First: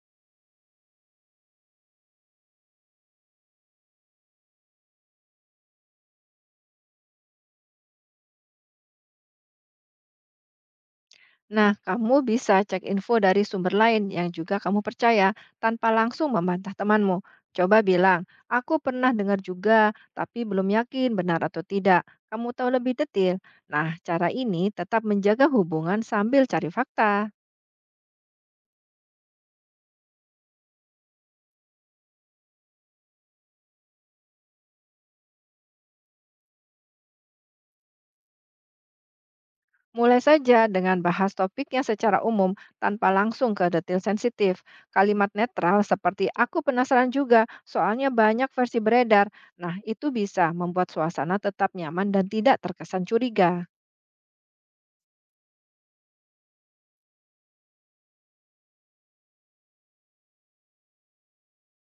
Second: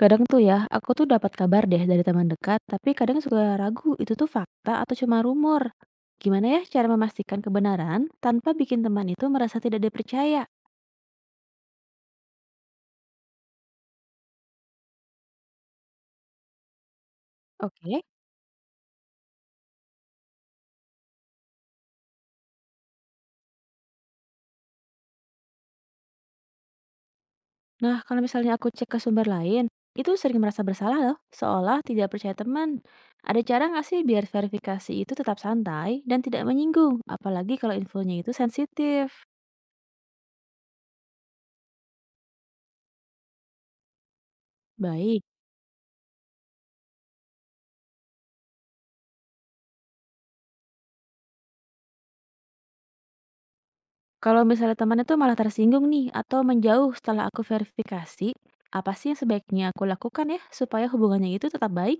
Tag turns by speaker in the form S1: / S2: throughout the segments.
S1: Kadang tuh ya, aku tuh dapat kabar deh dari teman dekat, tapi kadang suka ragu itu tuh fakta atau cuma rumor. Gimana ya cara memastikan kebenaran tanpa bikin teman itu merasa tidak dipercaya?
S2: Nah, kamu bisa cek info dari sumber lain yang juga kamu percaya tanpa langsung membantah temanmu. Coba
S1: Oke.
S2: bilang, aku pernah dengar juga, tapi belum yakin benar atau tidak. Kamu tahu lebih detail. Nah, cara ini tetap menjaga hubungan sambil cari fakta.
S1: Nah, kalau misalnya aku cek ke sumber lain, itu sering merasa bersalah loh, seolah tidak percaya teman. Ada cara nggak sih biar verifikasi itu tetap santai dan tidak menyinggung, apalagi kalau infonya itu sensitif?
S2: Mulai saja dengan bahas topiknya secara umum tanpa langsung ke detail sensitif.
S1: Baik.
S2: Kalimat netral seperti aku penasaran juga, soalnya banyak versi beredar. Nah, itu bisa membuat suasana tetap nyaman dan tidak terkesan curiga.
S1: Kalau misalnya temannya tuh malah tersinggung nih atau menjauh setelah aku verifikasi, apa sih yang sebaiknya aku lakukan ya supaya hubungannya itu tetap baik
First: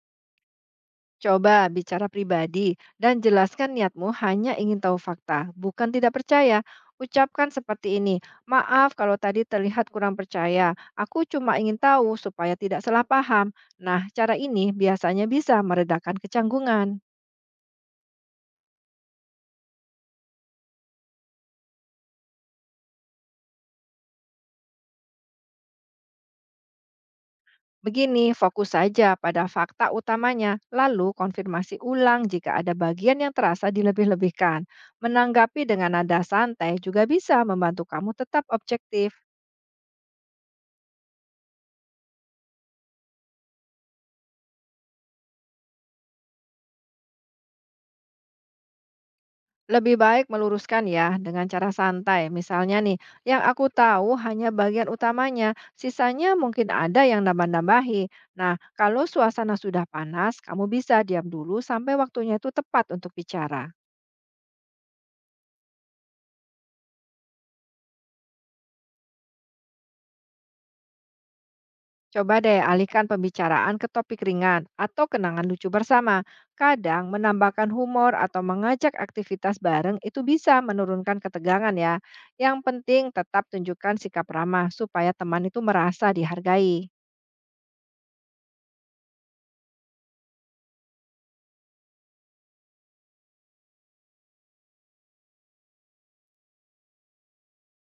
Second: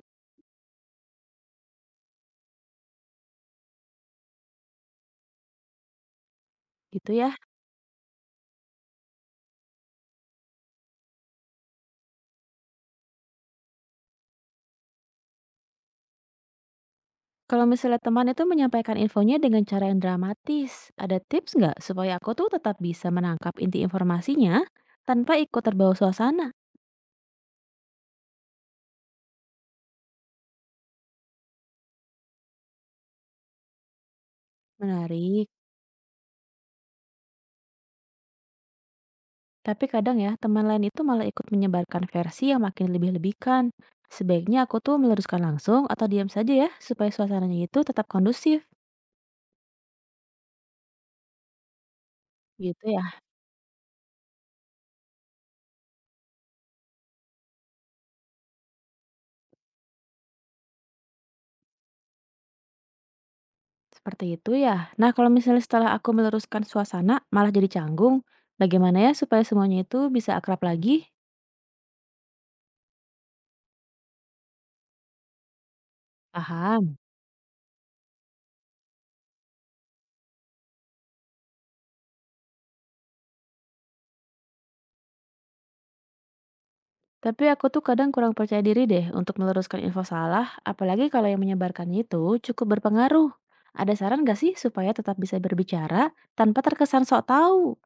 S2: Coba bicara pribadi dan jelaskan niatmu hanya ingin tahu fakta, bukan tidak percaya.
S1: gitu ya?
S2: Ucapkan seperti ini, maaf kalau tadi terlihat kurang percaya, aku cuma ingin tahu supaya tidak salah paham. Nah, cara ini biasanya bisa meredakan kecanggungan.
S1: Kalau misalnya teman itu menyampaikan infonya dengan cara yang dramatis, ada tips nggak supaya aku tuh tetap bisa menangkap inti informasinya tanpa ikut terbawa suasana?
S2: Begini, fokus saja pada fakta utamanya, lalu konfirmasi ulang jika ada bagian yang terasa dilebih-lebihkan.
S1: Menarik.
S2: Menanggapi dengan nada santai juga bisa membantu kamu tetap objektif.
S1: Tapi kadang ya teman lain itu malah ikut menyebarkan versi yang makin lebih-lebihkan. Sebaiknya aku tuh meluruskan langsung atau diam saja ya supaya suasananya itu tetap kondusif
S2: Lebih baik meluruskan ya dengan cara santai. Misalnya
S1: gitu
S2: nih,
S1: ya.
S2: yang aku tahu hanya bagian utamanya, sisanya mungkin ada yang nambah-nambahi. Nah, kalau suasana sudah panas, kamu bisa diam dulu sampai waktunya itu tepat untuk bicara.
S1: Seperti itu ya. Nah, kalau misalnya setelah aku meluruskan suasana, malah jadi canggung, bagaimana ya supaya semuanya itu bisa akrab lagi?
S2: Coba deh alihkan pembicaraan ke topik ringan atau kenangan lucu bersama.
S1: Paham.
S2: Kadang menambahkan humor atau mengajak aktivitas bareng itu bisa menurunkan ketegangan ya. Yang penting tetap tunjukkan sikap ramah supaya teman itu merasa dihargai.
S1: Tapi aku tuh kadang kurang percaya diri deh untuk meluruskan info salah, apalagi kalau yang menyebarkannya itu cukup berpengaruh. Ada saran gak sih supaya tetap bisa berbicara tanpa terkesan sok tahu?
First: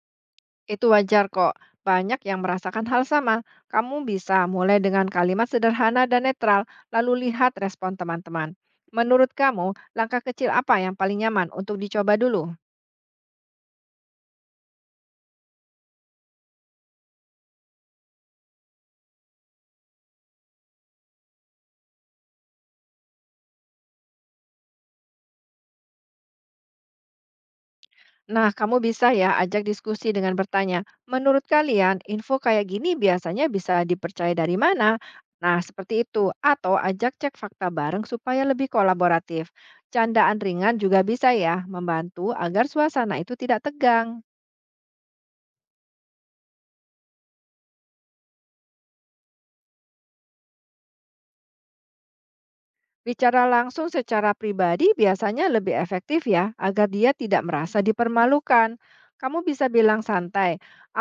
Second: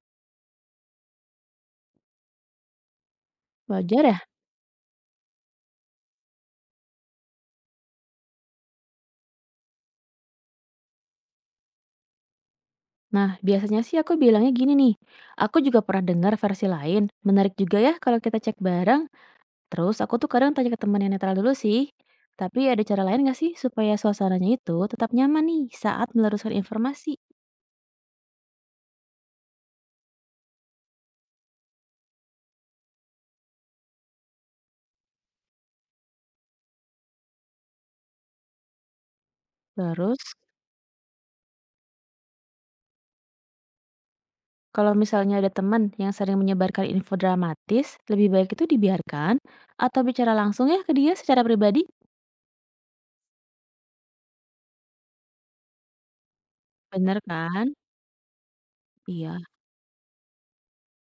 S2: Itu wajar kok. Banyak yang merasakan hal sama. Kamu
S1: Wajar ya?
S2: bisa mulai dengan kalimat sederhana dan netral, lalu lihat respon teman-teman. Menurut kamu, langkah kecil apa yang paling nyaman untuk dicoba dulu?
S1: Nah, biasanya sih aku bilangnya gini nih, aku juga pernah dengar versi lain. Menarik juga ya kalau kita cek bareng. Terus aku tuh kadang tanya ke teman yang netral dulu sih. Tapi ada cara lain gak sih supaya suasananya itu tetap nyaman nih saat meluruskan informasi?
S2: Nah, kamu bisa ya ajak diskusi dengan bertanya, menurut kalian info kayak gini biasanya bisa dipercaya dari mana? Nah, seperti itu. Atau ajak cek fakta bareng supaya lebih kolaboratif.
S1: Terus,
S2: Candaan ringan juga bisa ya, membantu agar suasana itu tidak tegang.
S1: kalau misalnya ada teman yang sering menyebarkan info dramatis, lebih baik itu dibiarkan atau bicara langsung ya ke dia secara pribadi?
S2: Bicara langsung secara pribadi biasanya lebih efektif ya, agar dia
S1: Bener
S2: tidak
S1: kan?
S2: merasa dipermalukan. Kamu
S1: Iya.
S2: bisa bilang santai,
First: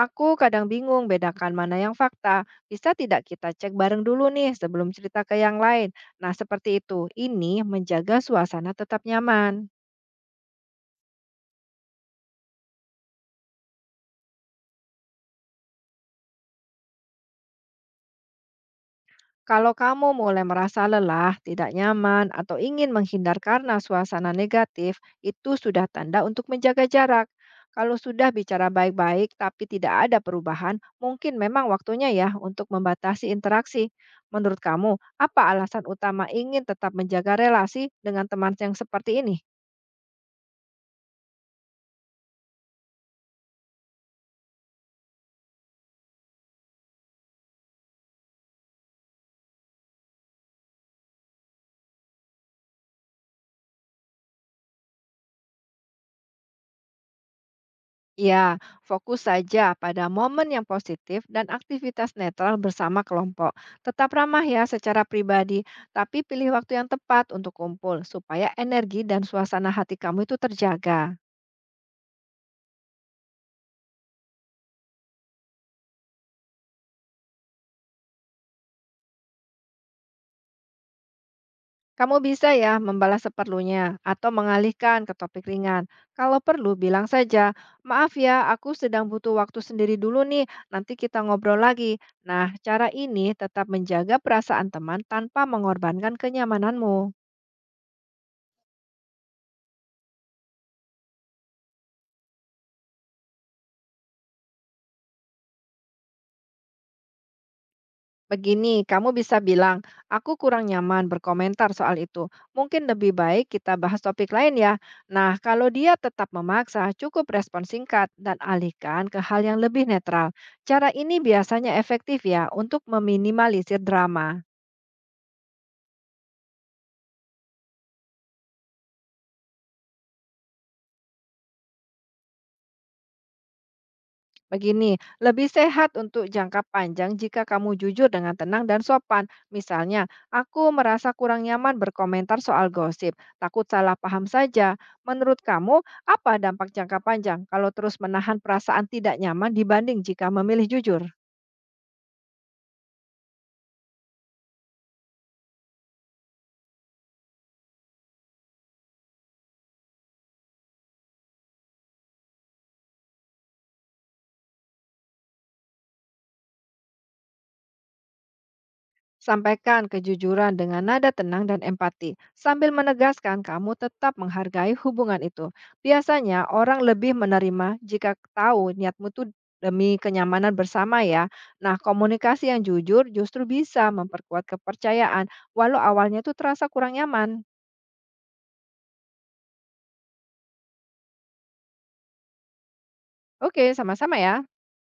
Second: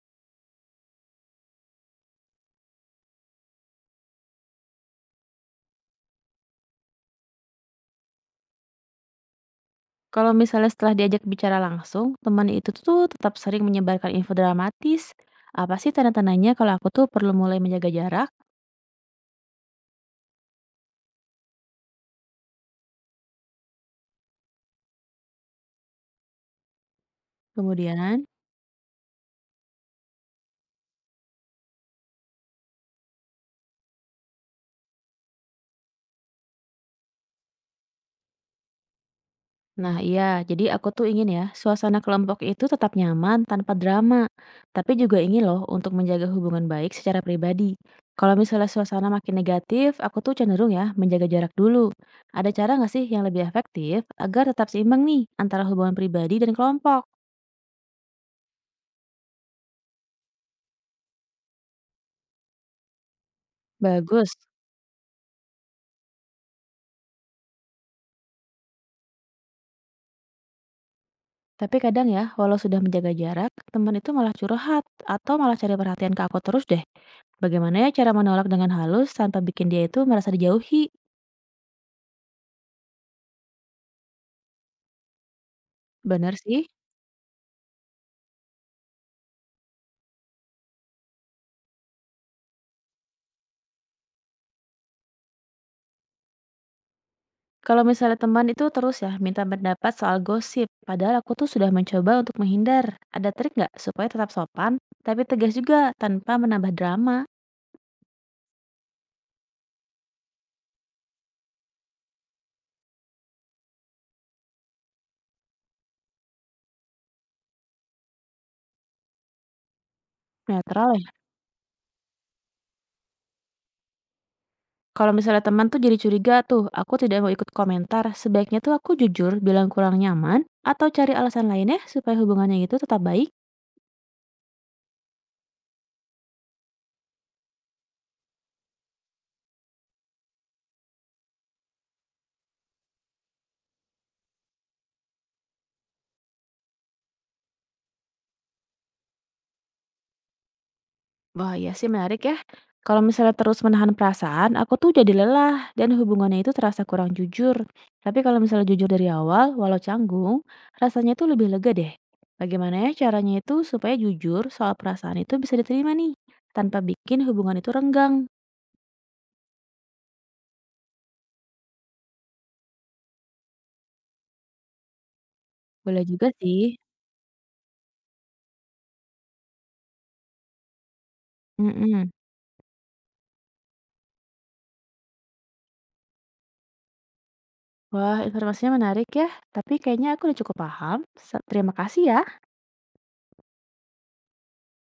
S2: aku kadang bingung bedakan mana yang fakta. Bisa tidak kita cek bareng dulu nih sebelum cerita ke yang lain. Nah, seperti itu. Ini menjaga suasana tetap nyaman.
S1: Kalau misalnya setelah diajak bicara langsung, teman itu tuh tetap sering menyebarkan info dramatis. Apa sih tanda-tandanya kalau aku tuh perlu mulai menjaga jarak?
S2: Kalau kamu mulai merasa lelah, tidak nyaman, atau ingin menghindar karena suasana negatif, itu sudah tanda untuk menjaga jarak. Kalau
S1: Kemudian,
S2: sudah bicara baik-baik tapi tidak ada perubahan, mungkin memang waktunya ya untuk membatasi interaksi. Menurut kamu, apa alasan utama ingin tetap menjaga relasi dengan teman yang seperti ini?
S1: nah, iya, jadi aku tuh ingin ya, suasana kelompok itu tetap nyaman tanpa drama, tapi juga ingin loh untuk menjaga hubungan baik secara pribadi. Kalau misalnya suasana makin negatif, aku tuh cenderung ya menjaga jarak dulu. Ada cara nggak sih yang lebih efektif agar tetap seimbang nih antara hubungan pribadi dan kelompok?
S2: Ya, fokus saja pada momen yang positif dan aktivitas netral bersama kelompok. Tetap
S1: Bagus.
S2: ramah ya secara pribadi, tapi pilih waktu yang tepat untuk kumpul supaya energi dan suasana hati kamu itu terjaga.
S1: Tapi kadang ya, walau sudah menjaga jarak, teman itu malah curhat atau malah cari perhatian ke aku terus deh. Bagaimana ya cara menolak dengan halus tanpa bikin dia itu merasa dijauhi?
S2: Kamu bisa ya membalas seperlunya atau mengalihkan ke topik ringan.
S1: Bener
S2: Kalau
S1: sih.
S2: perlu bilang saja, maaf ya aku sedang butuh waktu sendiri dulu nih, nanti kita ngobrol lagi. Nah, cara ini tetap menjaga perasaan teman tanpa mengorbankan kenyamananmu.
S1: Kalau misalnya teman itu terus ya minta pendapat soal gosip, padahal aku tuh sudah mencoba untuk menghindar. Ada trik nggak supaya tetap sopan, tapi tegas juga tanpa menambah drama?
S2: Begini, kamu bisa bilang, aku kurang nyaman berkomentar soal itu. Mungkin lebih baik kita bahas topik lain ya. Nah, kalau dia tetap memaksa, cukup respon singkat dan alihkan ke hal yang lebih netral. Cara
S1: Netral ya.
S2: ini biasanya efektif ya untuk meminimalisir drama.
S1: Kalau misalnya teman tuh jadi curiga tuh, aku tidak mau ikut komentar. Sebaiknya tuh aku jujur bilang kurang nyaman atau cari alasan lainnya supaya hubungannya itu tetap baik.
S2: Begini, lebih sehat untuk jangka panjang jika kamu jujur dengan tenang dan sopan. Misalnya, aku merasa kurang nyaman berkomentar soal gosip, takut salah paham saja. Menurut kamu, apa dampak jangka panjang kalau terus menahan perasaan tidak nyaman dibanding jika memilih jujur?
S1: Wah, iya sih menarik ya. Kalau misalnya terus menahan perasaan, aku tuh jadi lelah dan hubungannya itu terasa kurang jujur. Tapi kalau misalnya jujur dari awal, walau canggung, rasanya itu lebih lega deh. Bagaimana ya caranya itu supaya jujur soal perasaan itu bisa diterima nih, tanpa bikin hubungan itu renggang.
S2: Sampaikan kejujuran dengan nada tenang dan empati, sambil menegaskan kamu tetap menghargai hubungan itu.
S1: Boleh juga
S2: Biasanya
S1: sih.
S2: orang lebih menerima jika tahu niatmu itu demi kenyamanan bersama ya. Nah,
S1: Mm-mm.
S2: komunikasi yang jujur justru bisa memperkuat kepercayaan, walau awalnya itu terasa kurang nyaman.
S1: Wah, informasinya menarik ya. Tapi kayaknya aku udah cukup paham. Terima kasih ya.
S2: Oke, sama-sama ya.